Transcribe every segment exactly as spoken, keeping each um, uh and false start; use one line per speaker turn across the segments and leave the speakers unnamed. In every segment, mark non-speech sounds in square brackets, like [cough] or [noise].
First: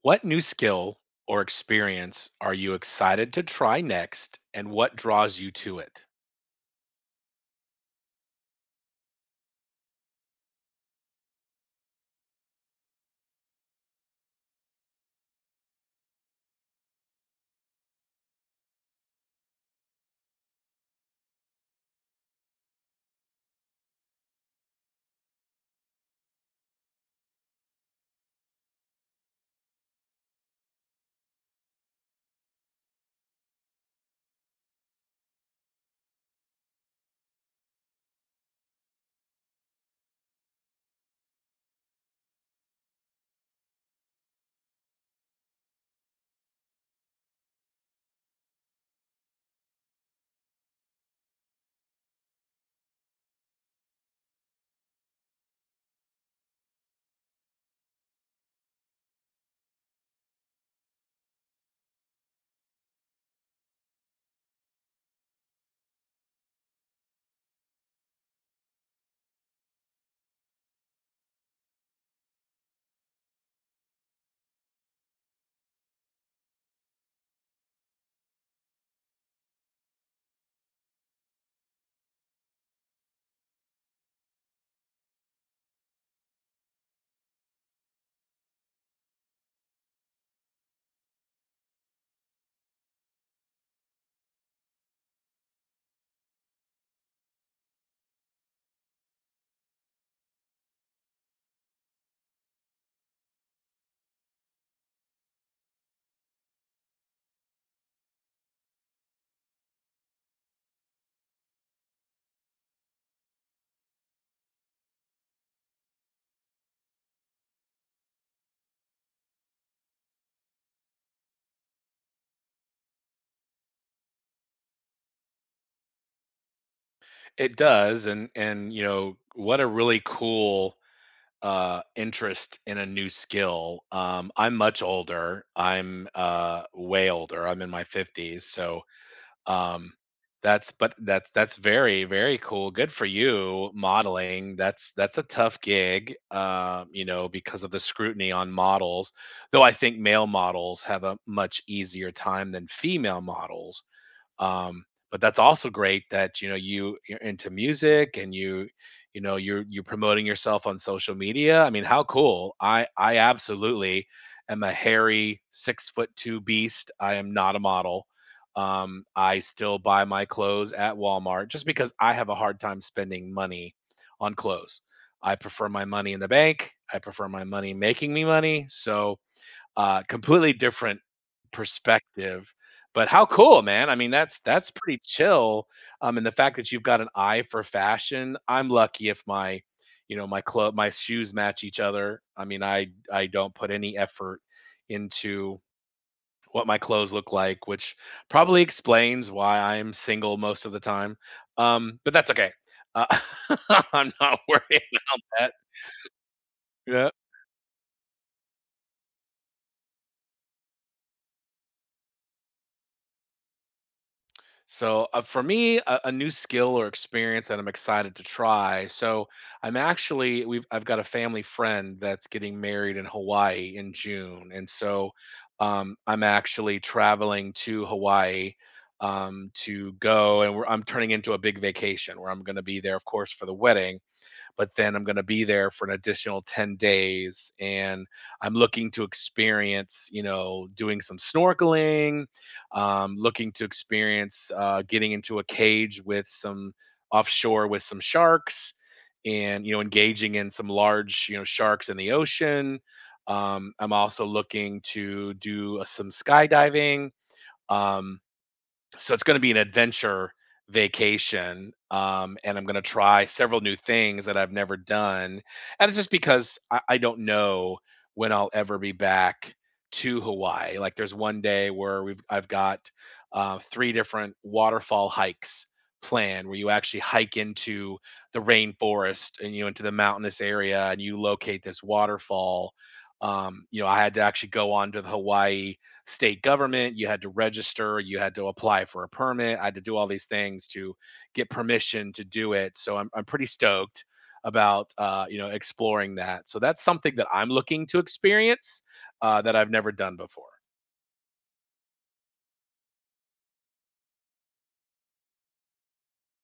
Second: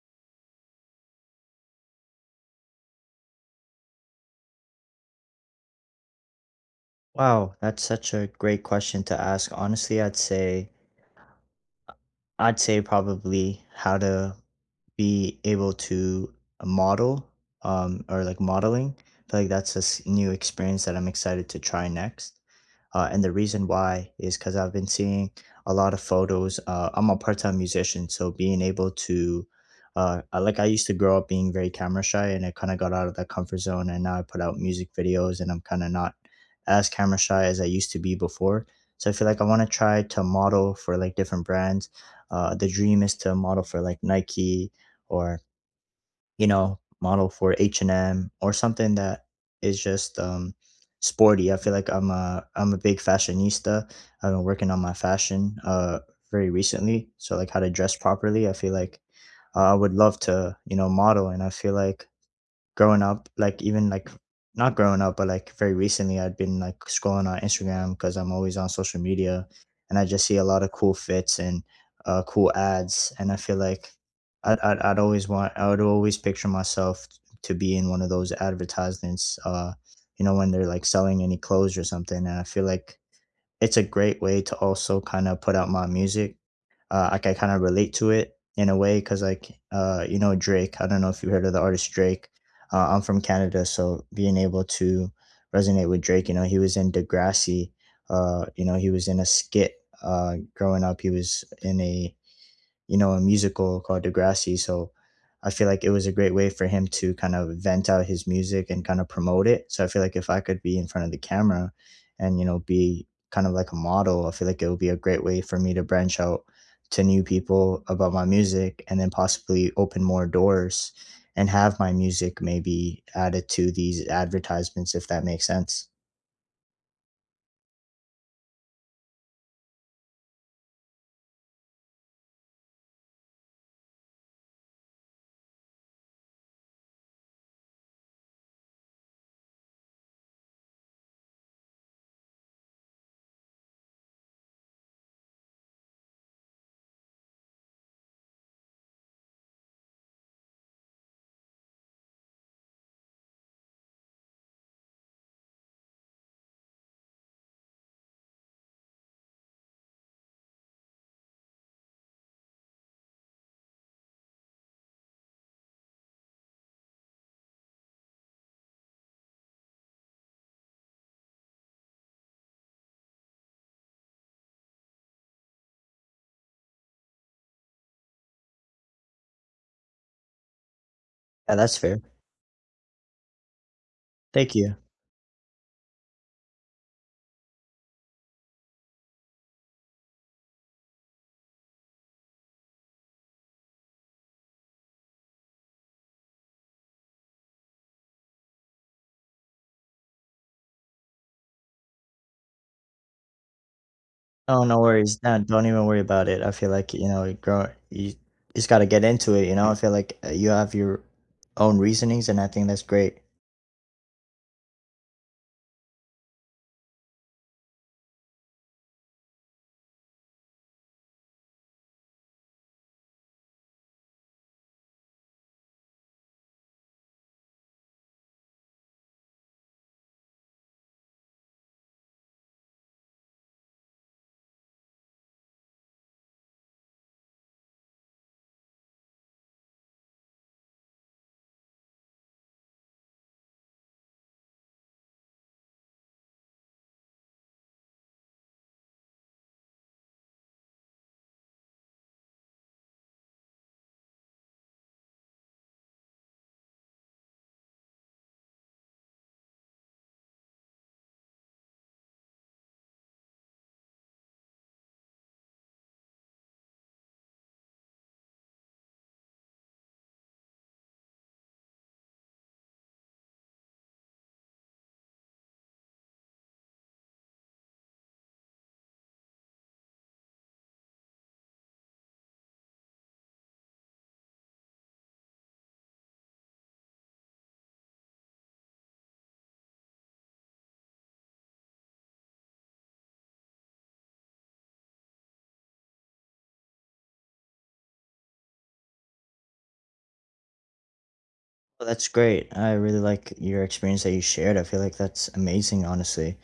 What new skill or experience are you excited to try next, and what draws you to it?
Wow, that's such a great question to ask. Honestly, I'd say I'd say probably how to be able to uh, model, um, or like modeling. I feel like that's a s- new experience that I'm excited to try next. Uh, and the reason why is because I've been seeing a lot of photos. Uh, I'm a part time musician, so being able to, uh, I- like, I used to grow up being very camera shy, and I kind of got out of that comfort zone. And now I put out music videos, and I'm kind of not as camera shy as I used to be before. So I feel like I want to try to model for like different brands. Uh, the dream is to model for like Nike, or you know model for h&m or something that is just um sporty. I feel like i'm a I'm a big fashionista. I've been working on my fashion uh very recently, so like how to dress properly. I feel like uh, I would love to you know model, and I feel like growing up, like even like not growing up, but like very recently, I'd been like scrolling on Instagram because I'm always on social media, and I just see a lot of cool fits and uh, cool ads, and I feel like I'd, I'd I'd always want I would always picture myself to be in one of those advertisements, uh, you know, when they're like selling any clothes or something, and I feel like it's a great way to also kind of put out my music. Uh, like I kind of relate to it in a way because like uh, you know Drake. I don't know if you heard of the artist Drake. Uh, I'm from Canada, so being able to resonate with Drake, you know, he was in Degrassi. Uh, you know, he was in a skit uh, growing up. He was in a you know, a musical called Degrassi. So I feel like it was a great way for him to kind of vent out his music and kind of promote it. So I feel like if I could be in front of the camera and, you know, be kind of like a model, I feel like it would be a great way for me to branch out to new people about my music and then possibly open more doors and have my music maybe added to these advertisements if that makes sense.
It does, and and you know what a really cool uh interest in a new skill. Um I'm much older. I'm uh way older. I'm in my fifties. So Um, that's but that's that's very, very cool. Good for you, modeling. That's that's a tough gig, um, you know, because of the scrutiny on models. Though I think male models have a much easier time than female models, um, but that's also great that you know you you're into music, and you you know you're you're promoting yourself on social media. I mean, how cool. I i absolutely am a hairy six foot two beast. I am not a model. um, I still buy my clothes at Walmart, just because I have a hard time spending money on clothes. I prefer my money in the bank. I prefer my money making me money. So uh, completely different
Yeah, that's fair.
perspective, but how cool, man. I mean, that's
Thank
that's
you.
pretty chill, um, and the fact that you've got an eye for fashion. I'm lucky if my, you know, my club, my shoes match each other. I mean, I I don't put any effort into what my clothes look like, which probably explains why I'm single most of the time, um, but that's okay. Uh, [laughs] I'm not
Oh, no
worrying about
worries. Nah,
that.
don't even worry about it. I feel like, you
Yeah.
know, you grow you just gotta get into it, you know? I feel like uh, you have your own reasonings, and I think that's great.
So uh, for me, a, a new skill or experience that I'm excited to try. So I'm actually we've I've got a family friend that's getting married in Hawaii in June, and so um, I'm actually traveling to Hawaii um, to go, and we're, I'm turning into a big vacation where I'm going to be there, of course, for the wedding, but then I'm going to be there for an additional ten days. And I'm looking to experience, you know, doing some snorkeling, um, looking to experience uh, getting into a cage with some offshore, with some sharks, and, you know, engaging in some large, you know, sharks in the ocean. Um, I'm also looking to do uh, some skydiving. Um, so it's going to be an adventure vacation, um, and I'm going to try several new things that I've never done. And it's just because I, I don't know when I'll ever be back to Hawaii. Like, there's one day where we've I've got uh, three different waterfall hikes planned, where you actually hike into the rainforest and, you know, into the mountainous area, and you locate this waterfall. um, you know, I had to actually go on to the Hawaii state government. You had to register, you had to apply for a permit. I had to do all these things to get permission to do it. So I'm I'm pretty stoked about uh, you know, exploring that. So that's something that I'm looking to experience, uh, that I've never done before.
Well, that's great. I really like your experience that you shared. I feel like that's amazing, honestly.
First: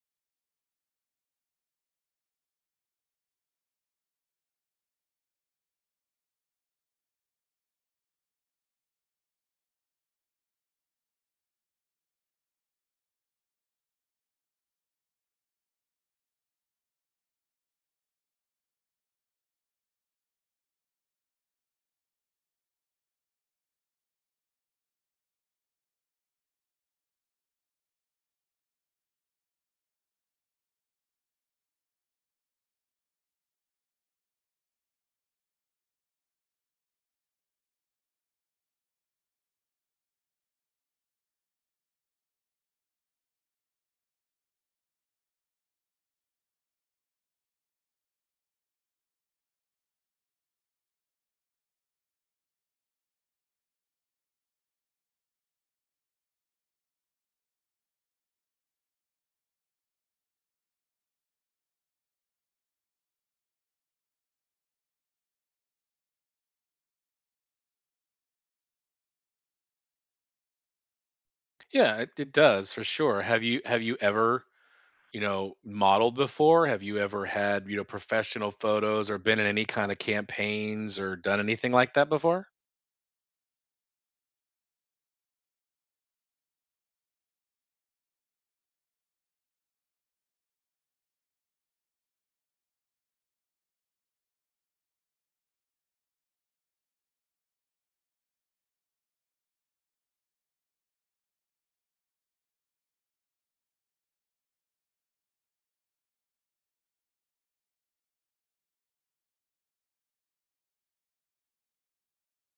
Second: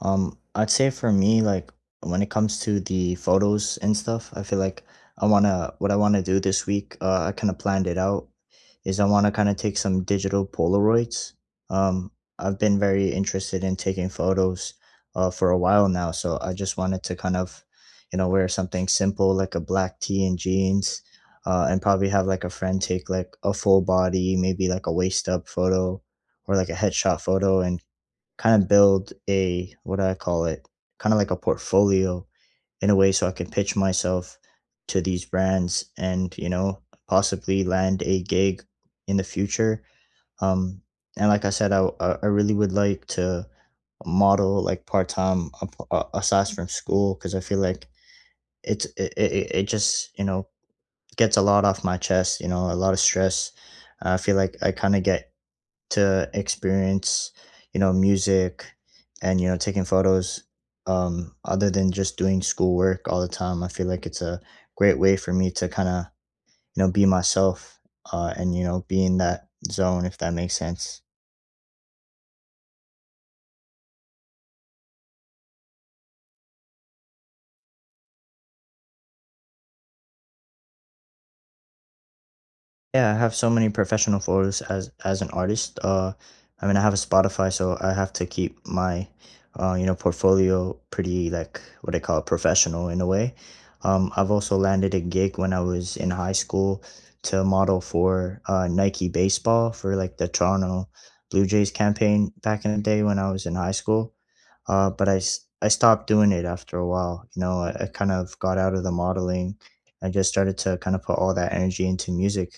Um, I'd say for me, like when it comes to the photos and stuff, I feel like I wanna what I wanna do this week. Uh, I kind of planned it out. Is I wanna kind of take some digital Polaroids. Um, I've been very interested in taking photos, uh, for a while now. So I just wanted to kind of, you know, wear something simple like a black tee and jeans. Uh, and probably have like a friend take like a full body, maybe like a waist up photo or like a headshot photo, and kind of build a what do I call it? Kind of like a portfolio in a way, so I can pitch myself to these brands and, you know, possibly land a gig in the future. Um, and like I said, I, I I really would like to model like part time aside from school because I feel like it's it, it, it it just, you know, gets a lot off my chest, you know, a lot of stress. I feel like I kind of get to experience, you know, music and, you know, taking photos um, other than just doing schoolwork all the time. I feel like it's a great way for me to kind of, you know, be myself, uh, and, you know, be in that zone, if that makes sense.
Yeah, it, it does for sure. Have you have you ever, you know, modeled before? Have you ever had, you know, professional photos or been in any kind of campaigns or done anything like that before?
Yeah, I have so many professional photos as as an artist. Uh, I mean, I have a Spotify, so I have to keep my, uh, you know, portfolio pretty like what I call professional in a way. Um, I've also landed a gig when I was in high school to model for uh, Nike baseball for like the Toronto Blue Jays campaign back in the day when I was in high school. Uh, but I s- I stopped doing it after a while. You know, I, I kind of got out of the modeling. I just started to kind of put all that energy into music,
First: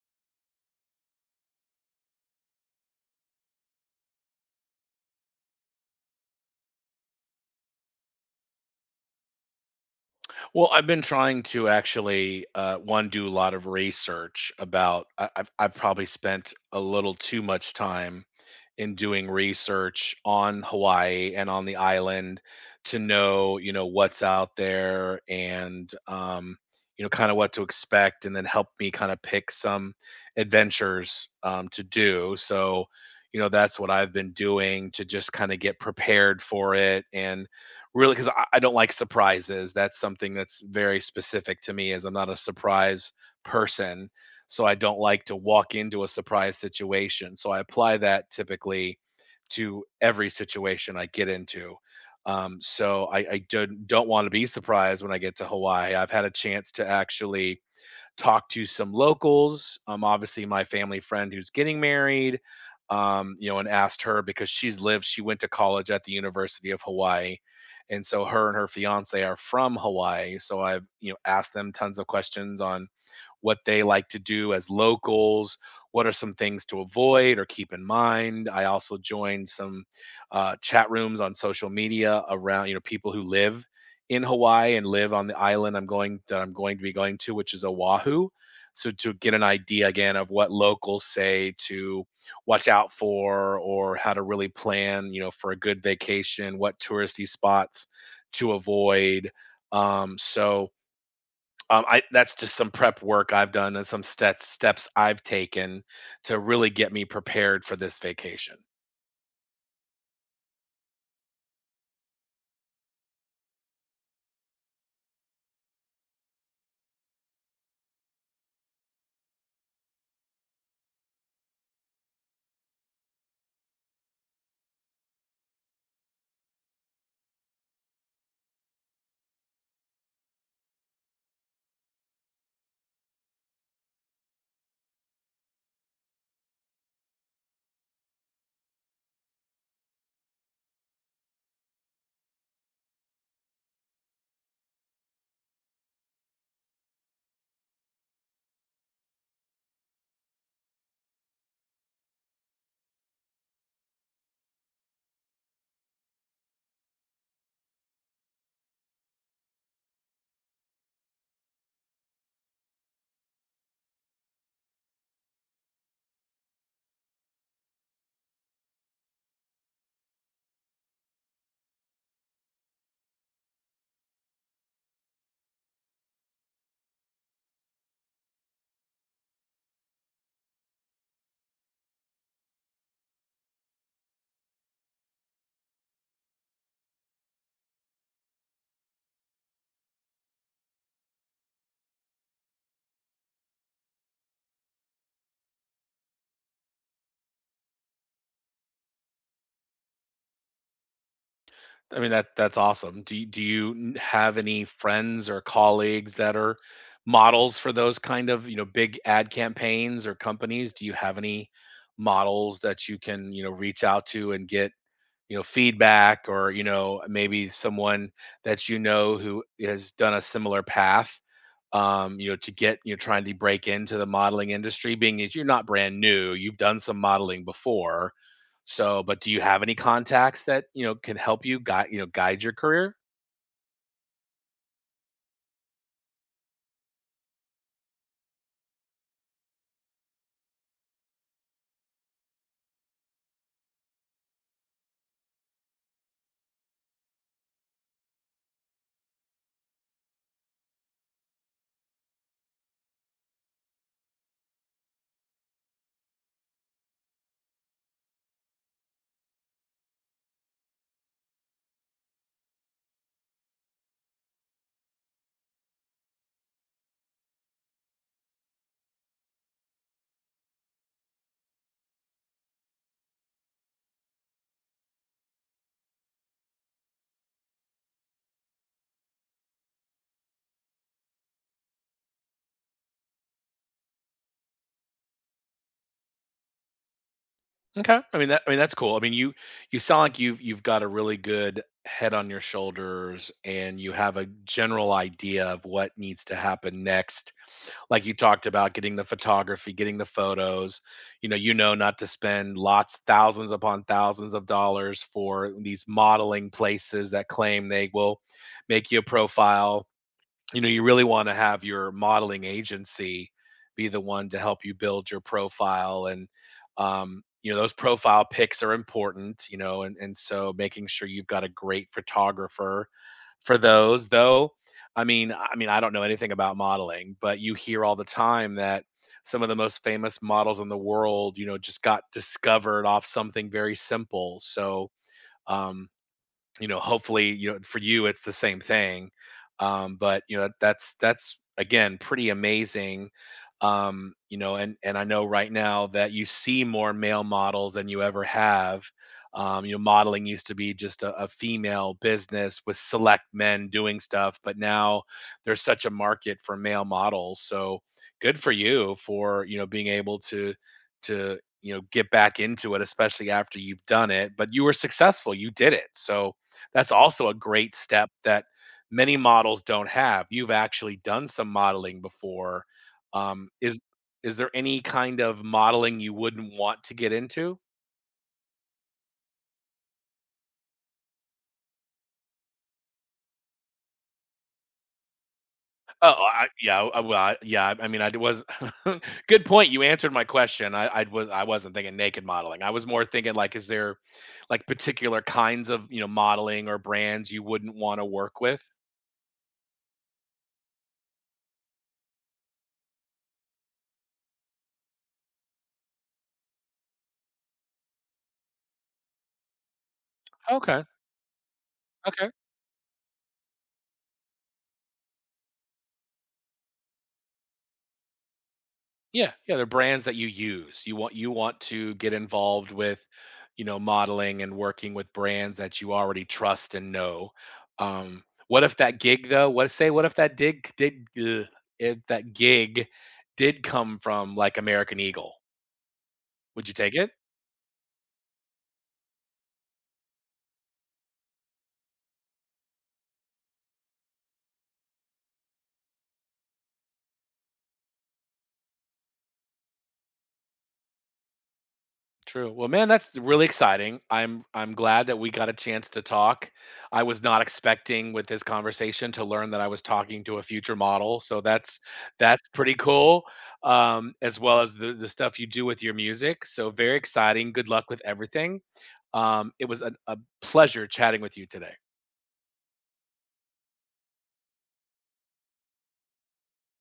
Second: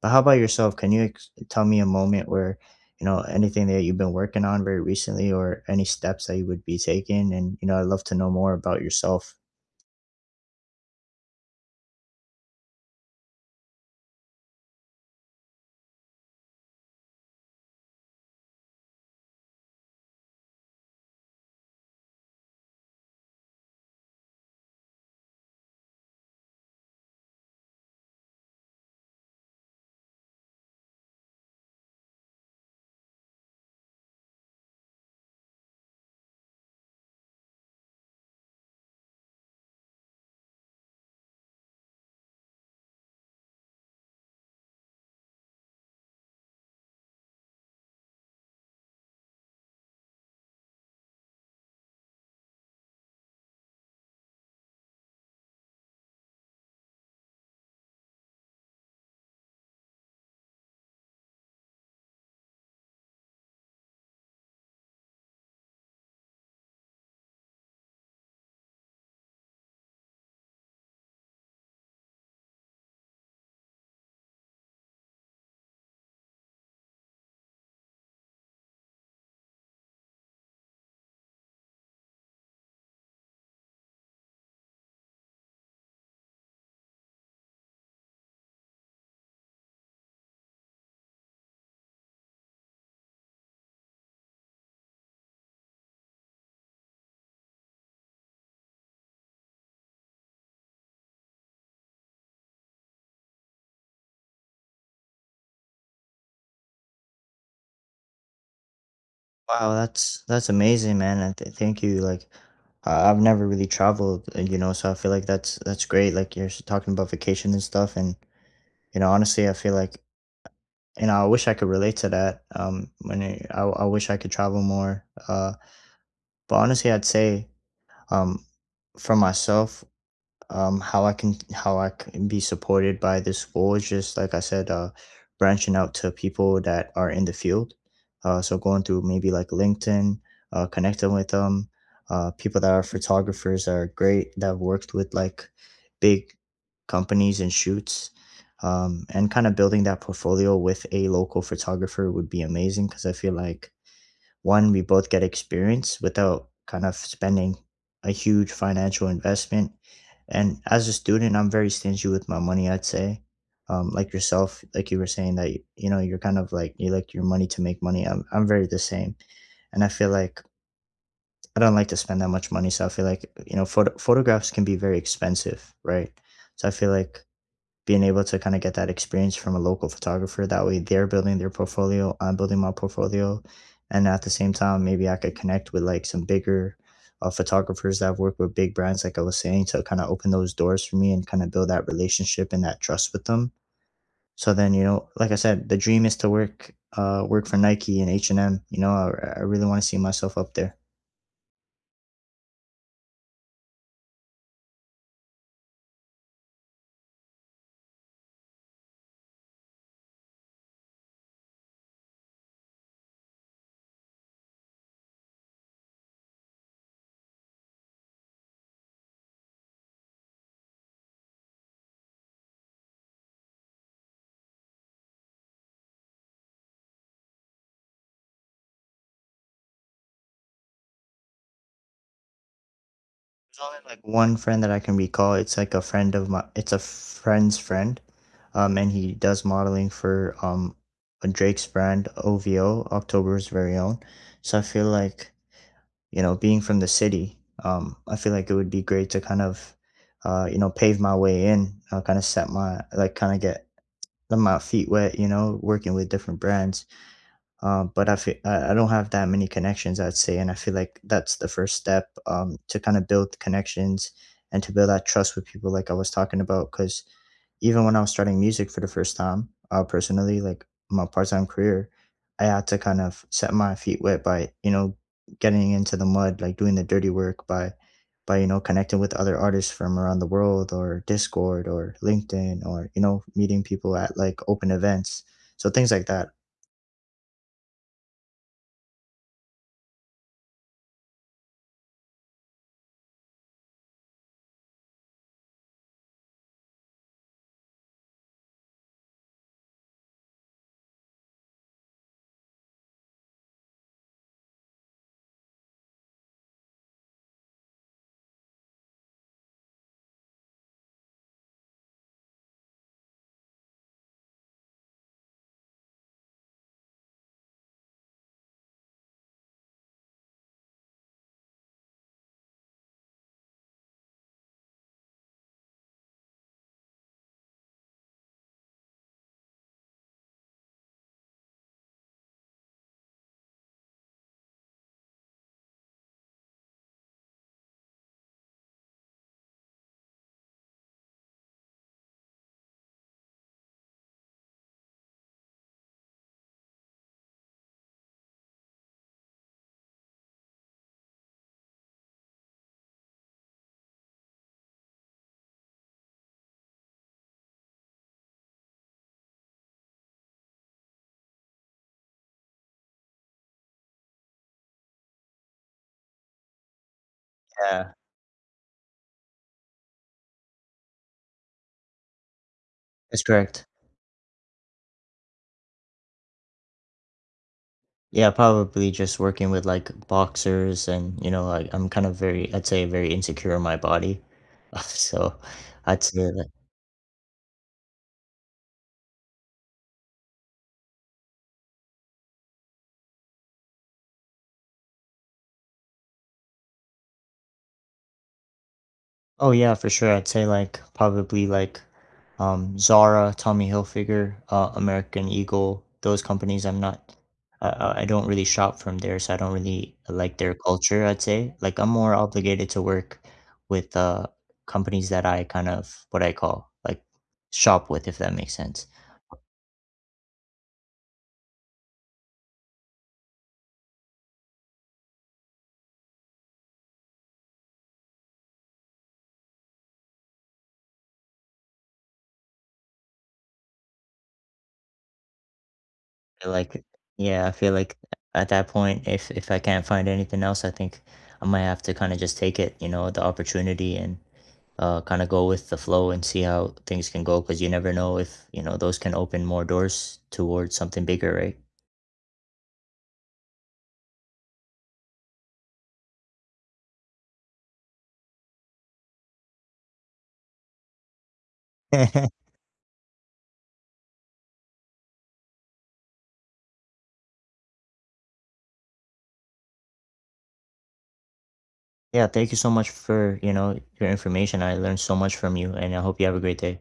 but how about yourself? Can you ex- tell me a moment where, you know, anything that you've been working on very recently or any steps that you would be taking? And, you know, I'd love to know more about yourself.
Well, I've been trying to actually, uh, one, do a lot of research about I, I've, I've probably spent a little too much time in doing research on Hawaii and on the island to know, you know, what's out there, and, um, you know, kind of what to expect, and then help me kind of pick some adventures, um, to do. So, you know, that's what I've been doing to just kind of get prepared for it. And really, because I, I don't like surprises. That's something that's very specific to me, is I'm not a surprise person, so I don't like to walk into a surprise situation. So I apply that typically to every situation I get into. Um, so I, I don't don't want to be surprised when I get to Hawaii. I've had a chance to actually talk to some locals. Um, obviously my family friend who's getting married. Um, you know, and asked her, because she's lived. She went to college at the University of Hawaii, and so her and her fiance are from Hawaii. So I've, you know, asked them tons of questions on what they like to do as locals, what are some things to avoid or keep in mind. I also joined some uh, chat rooms on social media around, you know, people who live in Hawaii and live on the island I'm going that I'm going to be going to, which is Oahu. So to get an idea again of what locals say to watch out for, or how to really plan, you know, for a good vacation, what touristy spots to avoid. Um, so um, I, that's just some prep work I've done and some steps steps I've taken to really get me prepared for this vacation.
Wow, that's that's amazing, man. And th- thank you. Like, I- I've never really traveled, uh, you know, so I feel like that's that's great. Like you're s- talking about vacation and stuff, and you know, honestly, I feel like you know, I wish I could relate to that. Um, when it, I I wish I could travel more. Uh, but honestly, I'd say um, for myself, um how I can how I can be supported by this school is just like I said, uh branching out to people that are in the field. Uh so going through maybe like LinkedIn, uh connecting with them, uh people that are photographers that are great, that have worked with like big companies and shoots. Um, and kind of building that portfolio with a local photographer would be amazing because I feel like one, we both get experience without kind of spending a huge financial investment. And as a student, I'm very stingy with my money, I'd say. Um, like yourself, like you were saying that you know you're kind of like you like your money to make money. I'm I'm very the same, and I feel like I don't like to spend that much money. So I feel like you know photo- photographs can be very expensive, right? So I feel like being able to kind of get that experience from a local photographer. That way they're building their portfolio, I'm building my portfolio. And at the same time, maybe I could connect with like some bigger uh, photographers that have worked with big brands, like I was saying, to kind of open those doors for me and kind of build that relationship and that trust with them. So then, you know, like I said, the dream is to work, uh, work for Nike and H and M. You know, I, I really want to see myself up there.
I mean, that that's awesome. Do you, do you n- have any friends or colleagues that are models for those kind of, you know, big ad campaigns or companies? Do you have any models that you can, you know, reach out to and get, you know, feedback, or, you know, maybe someone that you know who has done a similar path, um, you know, to get, you know, trying to break into the modeling industry, being that you're not brand new, you've done some modeling before. So, but do you have any contacts that, you know, can help you guide, you know, guide your career?
There's only like one friend that I can recall. It's like a friend of my it's a friend's friend. Um and he does modeling for um Drake's brand O V O, October's very own. So I feel like, you know, being from the city, um I feel like it would be great to kind of uh you know, pave my way in, uh, kind of set my like kind of get my feet wet, you know, working with different brands. Um, but I feel I I don't have that many connections, I'd say, and I feel like that's the first step, um, to kind of build connections and to build that trust with people, like I was talking about. Because even when I was starting music for the first time, uh, personally, like my part-time career, I had to kind of set my feet wet by you know getting into the mud, like doing the dirty work by by you know connecting with other artists from around the world or Discord or LinkedIn or you know meeting people at like open events. So things like that.
Okay. I mean that I mean that's cool. I mean, you you sound like you've you've got a really good head on your shoulders, and you have a general idea of what needs to happen next. Like, you talked about getting the photography, getting the photos, you know you know, not to spend lots, thousands upon thousands of dollars, for these modeling places that claim they will make you a profile. You know, you really want to have your modeling agency be the one to help you build your profile. And um, you know, those profile pics are important, you know. And, and so making sure you've got a great photographer for those, though. I mean i mean I don't know anything about modeling, but you hear all the time that some of the most famous models in the world, you know, just got discovered off something very simple. So um you know, hopefully, you know, for you, it's the same thing. Um, but you know, that's that's again pretty amazing. Um, you know, and and I know right now that you see more male models than you ever have. Um, you know, modeling used to be just a, a female business with select men doing stuff, but now there's such a market for male models. So good for you for, you know, being able to to you know, get back into it, especially after you've done it. But you were successful; you did it. So that's also a great step that many models don't have. You've actually done some modeling before.
That's
Um,
correct.
is is there any kind of modeling you wouldn't want to get into?
Yeah, probably just working with like boxers and you know, like I'm kind of very, I'd say very insecure in my body. [laughs] So I'd
Oh,
say like,
I, yeah, I, well, I, yeah. I mean, I was [laughs] good point. You answered my question. I, I was, I wasn't thinking naked modeling. I was more thinking like, is there like particular kinds of, you know, modeling or brands you wouldn't want to work with?
oh yeah, for sure. I'd say like probably like um Zara, Tommy Hilfiger, uh, American Eagle, those companies. I'm not, I, I I don't really shop from there, so I don't really like their
Okay,
culture, I'd say. Like I'm more
okay.
obligated to work with uh companies that I kind of what I call like shop with, if that makes sense.
Yeah, yeah, they're brands that you use. You want you want to get involved with, you know, modeling and working with brands that you already trust and know. Um, what if that gig though? What say? What if that dig did uh, if that gig did come from like American Eagle?
Feel
Would you
like
take it?
Yeah, I feel like at that point, if if I can't find anything else, I think I might have to kind of just take it, you know, the opportunity and uh, kind of go with the flow and see how things can go because you never know if you know those can open more doors towards something bigger, right?
True. Well, man, that's really exciting. I'm I'm glad that we got a chance to talk. I was not expecting with this conversation to learn that I was talking to a future model, so that's that's
[laughs]
pretty cool. Um, as well as the the stuff you do with your music. So very exciting. Good luck with everything. Um, it was a, a pleasure chatting with you today. You
Yeah, thank you so much for you know your information. I learned so much from you, and I hope you have a great day.